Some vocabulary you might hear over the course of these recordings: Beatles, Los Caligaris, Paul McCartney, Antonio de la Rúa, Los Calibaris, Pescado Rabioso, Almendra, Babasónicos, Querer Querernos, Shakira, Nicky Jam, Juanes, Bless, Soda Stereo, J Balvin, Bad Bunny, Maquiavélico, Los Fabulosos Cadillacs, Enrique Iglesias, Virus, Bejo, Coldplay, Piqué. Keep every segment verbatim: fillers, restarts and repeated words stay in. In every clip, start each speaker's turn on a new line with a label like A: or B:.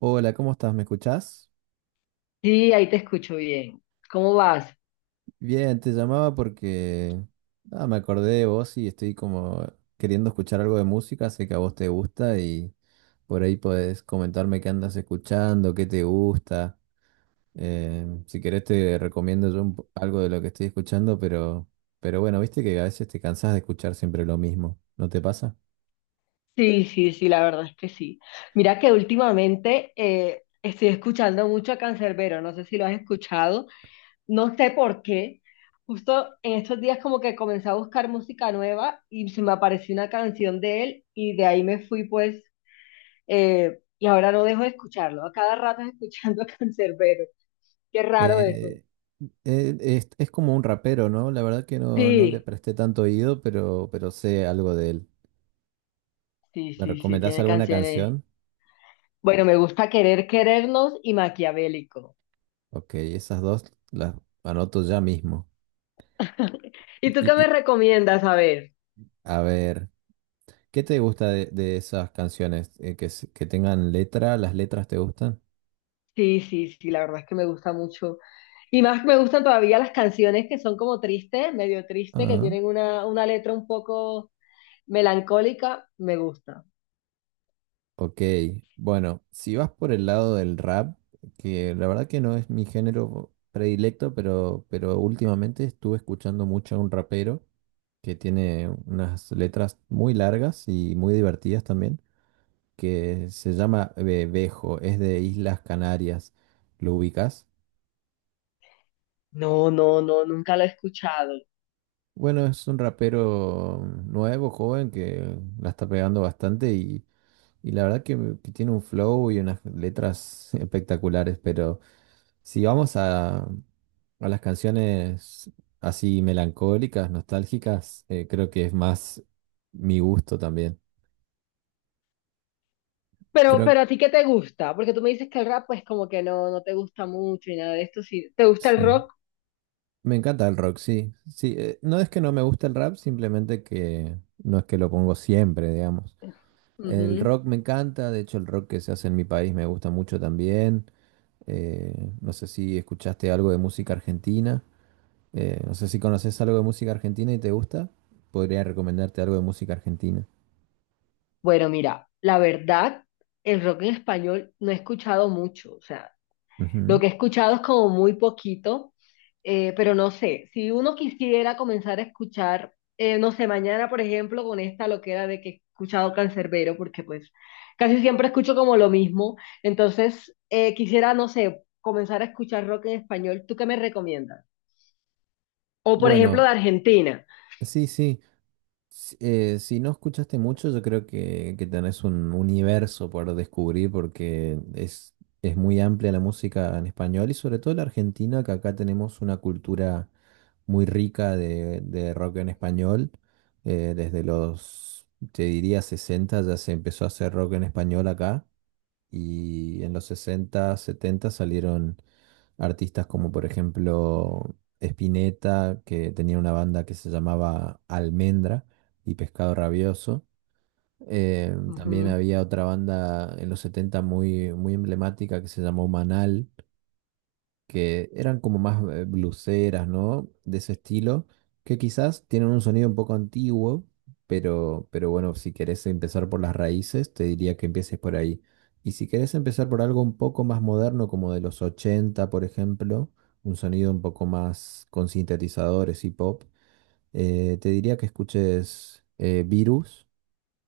A: Hola, ¿cómo estás? ¿Me escuchás?
B: Sí, ahí te escucho bien. ¿Cómo vas?
A: Bien, te llamaba porque ah, me acordé de vos y estoy como queriendo escuchar algo de música, sé que a vos te gusta y por ahí podés comentarme qué andas escuchando, qué te gusta. Eh, si querés te recomiendo yo un po- algo de lo que estoy escuchando, pero, pero bueno, viste que a veces te cansás de escuchar siempre lo mismo, ¿no te pasa?
B: Sí, sí, sí, la verdad es que sí. Mira que últimamente eh, estoy escuchando mucho a Canserbero, no sé si lo has escuchado, no sé por qué. Justo en estos días como que comencé a buscar música nueva y se me apareció una canción de él y de ahí me fui pues eh, Y ahora no dejo de escucharlo. A cada rato escuchando a Canserbero. Qué raro eso.
A: Eh, eh, es, es como un rapero, ¿no? La verdad que no, no le
B: Sí,
A: presté tanto oído, pero, pero sé algo de él.
B: sí,
A: ¿Me
B: sí, sí,
A: recomendás
B: tiene
A: alguna
B: canciones.
A: canción?
B: Bueno, me gusta Querer Querernos y Maquiavélico.
A: Ok, esas dos las anoto ya mismo.
B: ¿Y tú qué
A: Y,
B: me
A: y,
B: recomiendas? A ver.
A: a ver, ¿qué te gusta de, de esas canciones? Eh, que, s- que tengan letra, ¿las letras te gustan?
B: Sí, sí, sí, la verdad es que me gusta mucho. Y más me gustan todavía las canciones que son como tristes, medio tristes, que
A: Ah,
B: tienen una, una letra un poco melancólica, me gusta.
A: ok. Bueno, si vas por el lado del rap, que la verdad que no es mi género predilecto, pero, pero últimamente estuve escuchando mucho a un rapero que tiene unas letras muy largas y muy divertidas también, que se llama Be- Bejo, es de Islas Canarias. ¿Lo ubicas?
B: No, no, no, nunca lo he escuchado.
A: Bueno, es un rapero nuevo, joven, que la está pegando bastante y, y la verdad que, que tiene un flow y unas letras espectaculares, pero si vamos a, a las canciones así melancólicas, nostálgicas, eh, creo que es más mi gusto también.
B: Pero,
A: Creo,
B: pero a ti ¿qué te gusta? Porque tú me dices que el rap pues como que no, no te gusta mucho y nada de esto. Sí, ¿te gusta
A: sí.
B: el rock?
A: Me encanta el rock, sí. Sí, eh, no es que no me guste el rap, simplemente que no es que lo pongo siempre, digamos. El
B: Ujú.
A: rock me encanta, de hecho el rock que se hace en mi país me gusta mucho también. Eh, no sé si escuchaste algo de música argentina. Eh, no sé si conoces algo de música argentina y te gusta. Podría recomendarte algo de música argentina.
B: Bueno, mira, la verdad, el rock en español no he escuchado mucho. O sea, lo
A: Ujú.
B: que he escuchado es como muy poquito, eh, pero no sé, si uno quisiera comenzar a escuchar, eh, no sé, mañana, por ejemplo, con esta loquera de que he escuchado Cancerbero, porque pues casi siempre escucho como lo mismo, entonces eh, quisiera, no sé, comenzar a escuchar rock en español. ¿Tú qué me recomiendas? O por ejemplo de
A: Bueno,
B: Argentina.
A: sí, sí. Si, eh, si no escuchaste mucho, yo creo que, que tenés un universo por descubrir porque es, es muy amplia la música en español y sobre todo la argentina, que acá tenemos una cultura muy rica de, de rock en español. Eh, desde los, Te diría, sesenta ya se empezó a hacer rock en español acá y en los sesenta, setenta salieron artistas como por ejemplo Spinetta, que tenía una banda que se llamaba Almendra y Pescado Rabioso. Eh, también
B: Ujú.
A: había otra banda en los setenta muy, muy emblemática que se llamó Manal, que eran como más eh, blueseras, ¿no? De ese estilo, que quizás tienen un sonido un poco antiguo, pero, pero bueno, si querés empezar por las raíces, te diría que empieces por ahí. Y si querés empezar por algo un poco más moderno, como de los ochenta por ejemplo, un sonido un poco más con sintetizadores y pop, eh, te diría que escuches eh, Virus,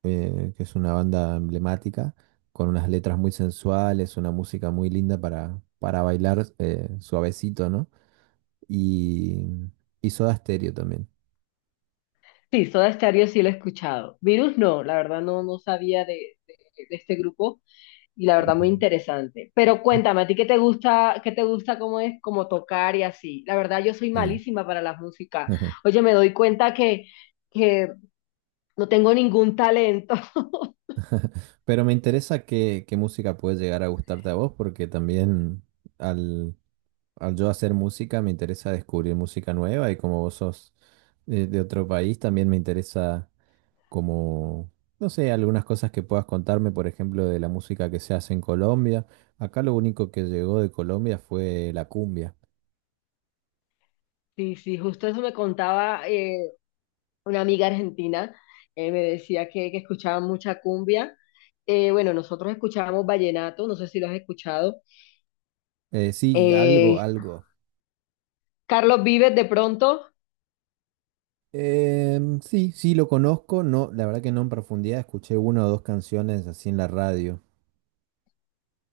A: eh, que es una banda emblemática, con unas letras muy sensuales, una música muy linda para, para bailar eh, suavecito, ¿no? Y, y Soda Stereo también.
B: Sí, Soda Stereo sí lo he escuchado. Virus no, la verdad no, no sabía de, de de este grupo. Y la verdad, muy
A: Ujú.
B: interesante. Pero
A: Eh,
B: cuéntame, ¿a ti qué te gusta, qué te gusta cómo es, cómo tocar y así? La verdad, yo soy
A: Sí.
B: malísima para la música.
A: Ajá.
B: Oye, me doy cuenta que, que no tengo ningún talento.
A: Pero me interesa qué, qué música puede llegar a gustarte a vos, porque también al, al yo hacer música me interesa descubrir música nueva y como vos sos eh, de otro país, también me interesa como, no sé, algunas cosas que puedas contarme, por ejemplo, de la música que se hace en Colombia. Acá lo único que llegó de Colombia fue la cumbia.
B: Sí, sí, justo eso me contaba eh, una amiga argentina. Eh, me decía que, que escuchaba mucha cumbia. Eh, bueno, nosotros escuchábamos vallenato, no sé si lo has escuchado.
A: Eh, sí, algo,
B: Eh,
A: algo.
B: Carlos Vives de pronto,
A: Em, sí, sí lo conozco, no, la verdad que no en profundidad, escuché una o dos canciones así en la radio.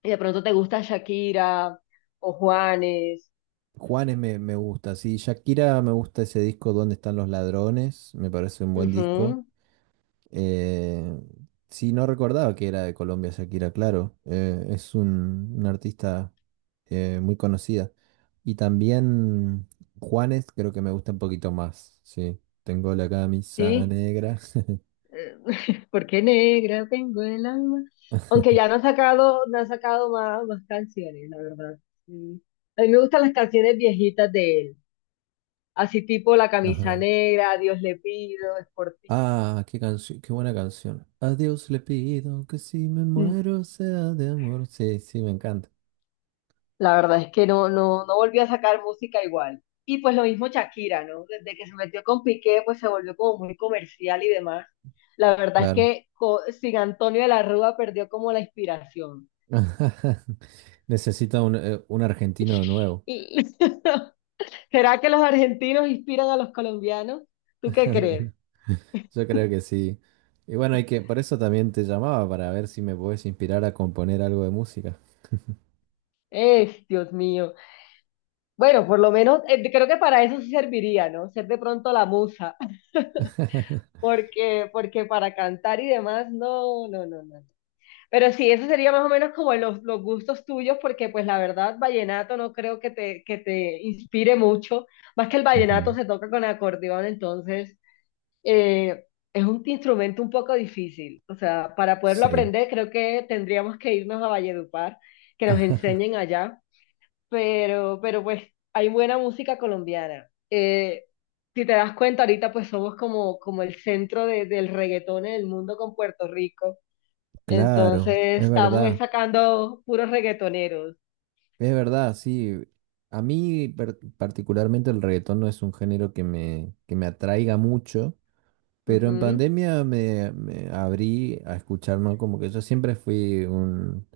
B: y de pronto te gusta Shakira o Juanes.
A: Juanes me, me gusta, sí, Shakira me gusta ese disco Donde están los ladrones? Me parece un buen disco.
B: Ujú,
A: Eh, sí, no recordaba que era de Colombia Shakira, claro. Eh, es un, una artista eh, muy conocida. Y también Juanes creo que me gusta un poquito más. Sí, tengo la camisa
B: sí.
A: negra.
B: Porque negra tengo el alma. Aunque ya no ha sacado, no ha sacado más, más canciones, la verdad. Mm. A mí me gustan las canciones viejitas de él. Así tipo La camisa
A: Ajá.
B: negra, A Dios le pido, Es por ti.
A: Ah, qué canción, qué buena canción. A Dios le pido que si me
B: Mm.
A: muero sea de amor. Sí, sí, me encanta.
B: La verdad es que no, no, no volvió a sacar música igual. Y pues lo mismo Shakira, ¿no? Desde que se metió con Piqué, pues se volvió como muy comercial y demás. La verdad es
A: Claro.
B: que co- sin Antonio de la Rúa perdió como la inspiración.
A: Necesito un, eh, un argentino de nuevo.
B: Y ¿será que los argentinos inspiran a los colombianos? ¿Tú qué crees?
A: Yo creo que sí. Y bueno, hay que, por eso también te llamaba, para ver si me puedes inspirar a componer algo de música.
B: Es, Dios mío. Bueno, por lo menos eh, creo que para eso sí serviría, ¿no? Ser de pronto la musa, porque, porque para cantar y demás, no, no, no, no. Pero sí, eso sería más o menos como los, los gustos tuyos, porque pues la verdad, vallenato no creo que te, que te inspire mucho, más que el vallenato
A: Ujú.
B: se toca con acordeón, entonces… eh, es un instrumento un poco difícil. O sea, para poderlo
A: Sí,
B: aprender, creo que tendríamos que irnos a Valledupar, que nos enseñen allá. Pero, pero pues hay buena música colombiana. Eh, si te das cuenta, ahorita pues somos como, como el centro de- del reggaetón en el mundo con Puerto Rico. Entonces
A: claro, es
B: estamos
A: verdad,
B: sacando puros reggaetoneros.
A: es verdad, sí. A mí per- particularmente el reggaetón no es un género que me, que me atraiga mucho, pero en
B: Ujú,
A: pandemia me, me abrí a escuchar, ¿no? Como que yo siempre fui un,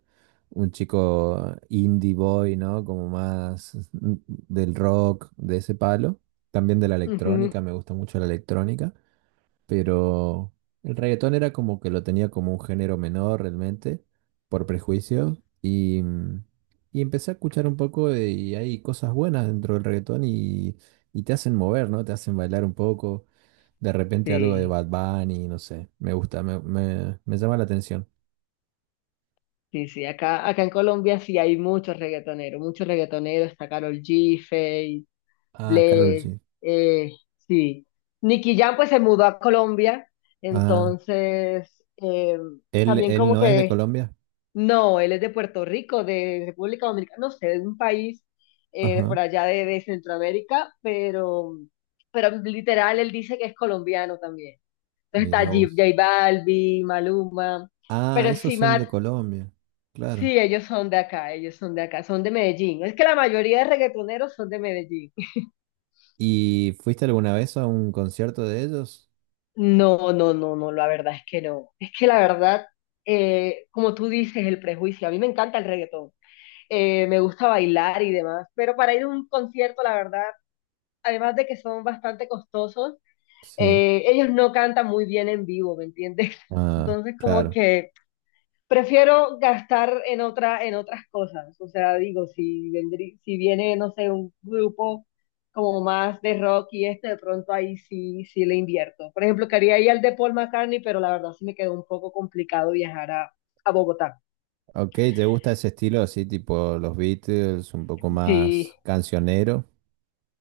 A: un chico indie boy, ¿no? Como más del rock, de ese palo. También de la
B: ujú.
A: electrónica, me gusta mucho la electrónica. Pero el reggaetón era como que lo tenía como un género menor realmente, por prejuicio. Y, mm, y empecé a escuchar un poco de- y hay cosas buenas dentro del reggaetón y, y te hacen mover, ¿no? Te hacen bailar un poco de repente algo de
B: Sí,
A: Bad Bunny, no sé. Me gusta, me, me- me llama la atención.
B: sí, sí. Acá, acá en Colombia sí hay muchos reggaetoneros, muchos reggaetoneros. Está Karol G,
A: Ah, Karol
B: Bless,
A: G.
B: eh, sí. Nicky Jam pues se mudó a Colombia,
A: Ah,
B: entonces eh,
A: él,
B: también
A: él
B: como
A: no es de
B: que,
A: Colombia.
B: no, él es de Puerto Rico, de República Dominicana, no sé, de un país eh,
A: Ajá,
B: por allá de, de Centroamérica, pero, pero literal él dice que es colombiano también. Entonces está
A: mira
B: J,
A: vos.
B: J Balvin, Maluma,
A: Ah,
B: pero
A: esos
B: sí,
A: son
B: Matt,
A: de Colombia. Claro.
B: sí, ellos son de acá, ellos son de acá, son de Medellín. Es que la mayoría de reggaetoneros son de Medellín.
A: ¿Y fuiste alguna vez a un concierto de ellos?
B: No, no, no, no, la verdad es que no. Es que la verdad, eh, como tú dices, el prejuicio. A mí me encanta el reggaetón. Eh, me gusta bailar y demás. Pero para ir a un concierto, la verdad, además de que son bastante costosos,
A: Sí.
B: eh, ellos no cantan muy bien en vivo, ¿me entiendes?
A: Ah,
B: Entonces, como
A: claro.
B: que prefiero gastar en otra, en otras cosas. O sea, digo, si vendrí- si viene, no sé, un grupo como más de rock y este, de pronto ahí sí, sí le invierto. Por ejemplo, quería ir al de Paul McCartney, pero la verdad sí me quedó un poco complicado viajar a, a Bogotá.
A: Ok, ¿te gusta ese estilo así, tipo los Beatles, un poco
B: Sí,
A: más cancionero?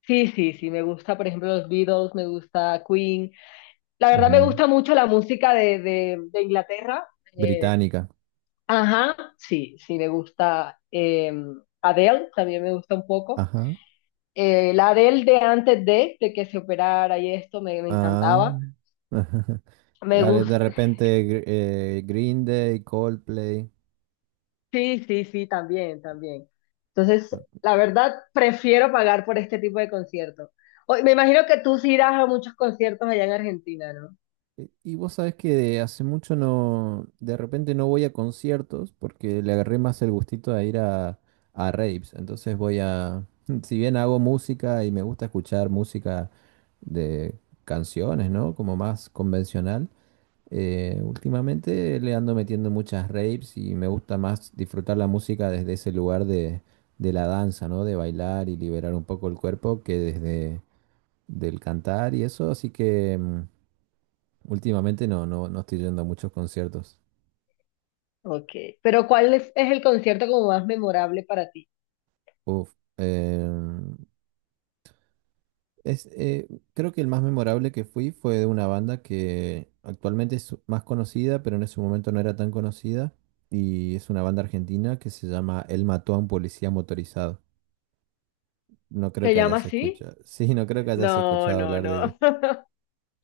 B: sí, sí, sí, me gusta, por ejemplo, los Beatles, me gusta Queen. La verdad me
A: Ujú.
B: gusta mucho la música de, de, de Inglaterra. Eh,
A: Británica.
B: ajá, sí, sí, me gusta eh, Adele, también me gusta un poco.
A: Ajá.
B: Eh, la Adele de antes de, de que se operara y esto me, me
A: Ah,
B: encantaba. Me
A: Ale,
B: gusta.
A: de repente Gr- eh, Green Day, Coldplay.
B: Sí, sí, sí, también, también. Entonces, la verdad, prefiero pagar por este tipo de conciertos. O- Me imagino que tú sí irás a muchos conciertos allá en Argentina, ¿no?
A: Y y vos sabés que de hace mucho no, de repente no voy a conciertos porque le agarré más el gustito a ir a, a raves. Entonces voy a, si bien hago música y me gusta escuchar música de canciones, ¿no? Como más convencional. Eh, últimamente le ando metiendo muchas raves y me gusta más disfrutar la música desde ese lugar de, de la danza, ¿no? De bailar y liberar un poco el cuerpo que desde del cantar y eso, así que mm, últimamente no, no, no estoy yendo a muchos conciertos.
B: Ok. Pero ¿cuál es, es el concierto como más memorable para ti?
A: Uf, em, es, eh, Creo que el más memorable que fui fue de una banda que actualmente es más conocida, pero en ese momento no era tan conocida, y es una banda argentina que se llama Él mató a un policía motorizado. No creo
B: ¿Se
A: que
B: llama
A: hayas
B: así?
A: escuchado. Sí, no creo que hayas
B: No,
A: escuchado
B: no,
A: hablar de
B: no.
A: ella.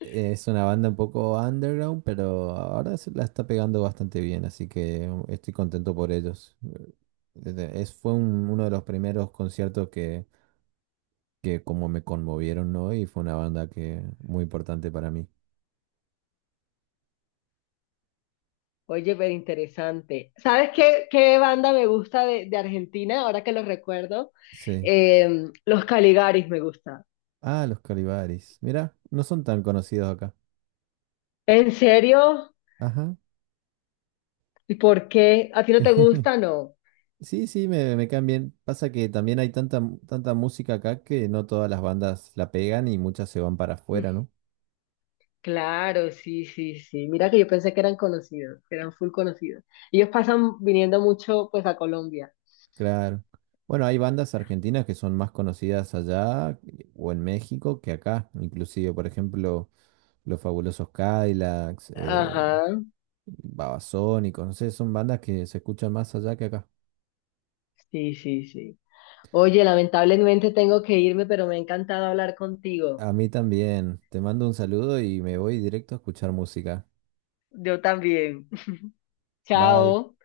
A: Es una banda un poco underground, pero ahora se la está pegando bastante bien, así que um, estoy contento por ellos. Desde- Es, fue un- uno de los primeros conciertos que, que como me conmovieron, ¿no? Y fue una banda que muy importante para mí.
B: Oye, pero interesante. ¿Sabes qué, qué banda me gusta de, de Argentina, ahora que lo recuerdo?
A: Sí.
B: Eh, Los Caligaris me gusta.
A: Ah, los Calibaris. Mira, no son tan conocidos acá.
B: ¿En serio?
A: Ajá.
B: ¿Y por qué? ¿A ti no te gusta? No.
A: Sí, sí, me, me caen bien. Pasa que también hay tanta, mu- tanta música acá que no todas las bandas la pegan y muchas se van para afuera,
B: Mm,
A: ¿no?
B: claro, sí, sí, sí. Mira que yo pensé que eran conocidos, que eran full conocidos. Ellos pasan viniendo mucho pues a Colombia.
A: Claro. Bueno, hay bandas argentinas que son más conocidas allá eh, o en México que acá. Inclusive, por ejemplo, Los Fabulosos Cadillacs, eh,
B: Ajá,
A: Babasónicos, no sé, son bandas que se escuchan más allá que acá.
B: sí, sí, sí. Oye, lamentablemente tengo que irme, pero me ha encantado hablar contigo.
A: A mí también. Te mando un saludo y me voy directo a escuchar música.
B: Yo también.
A: Bye.
B: Chao.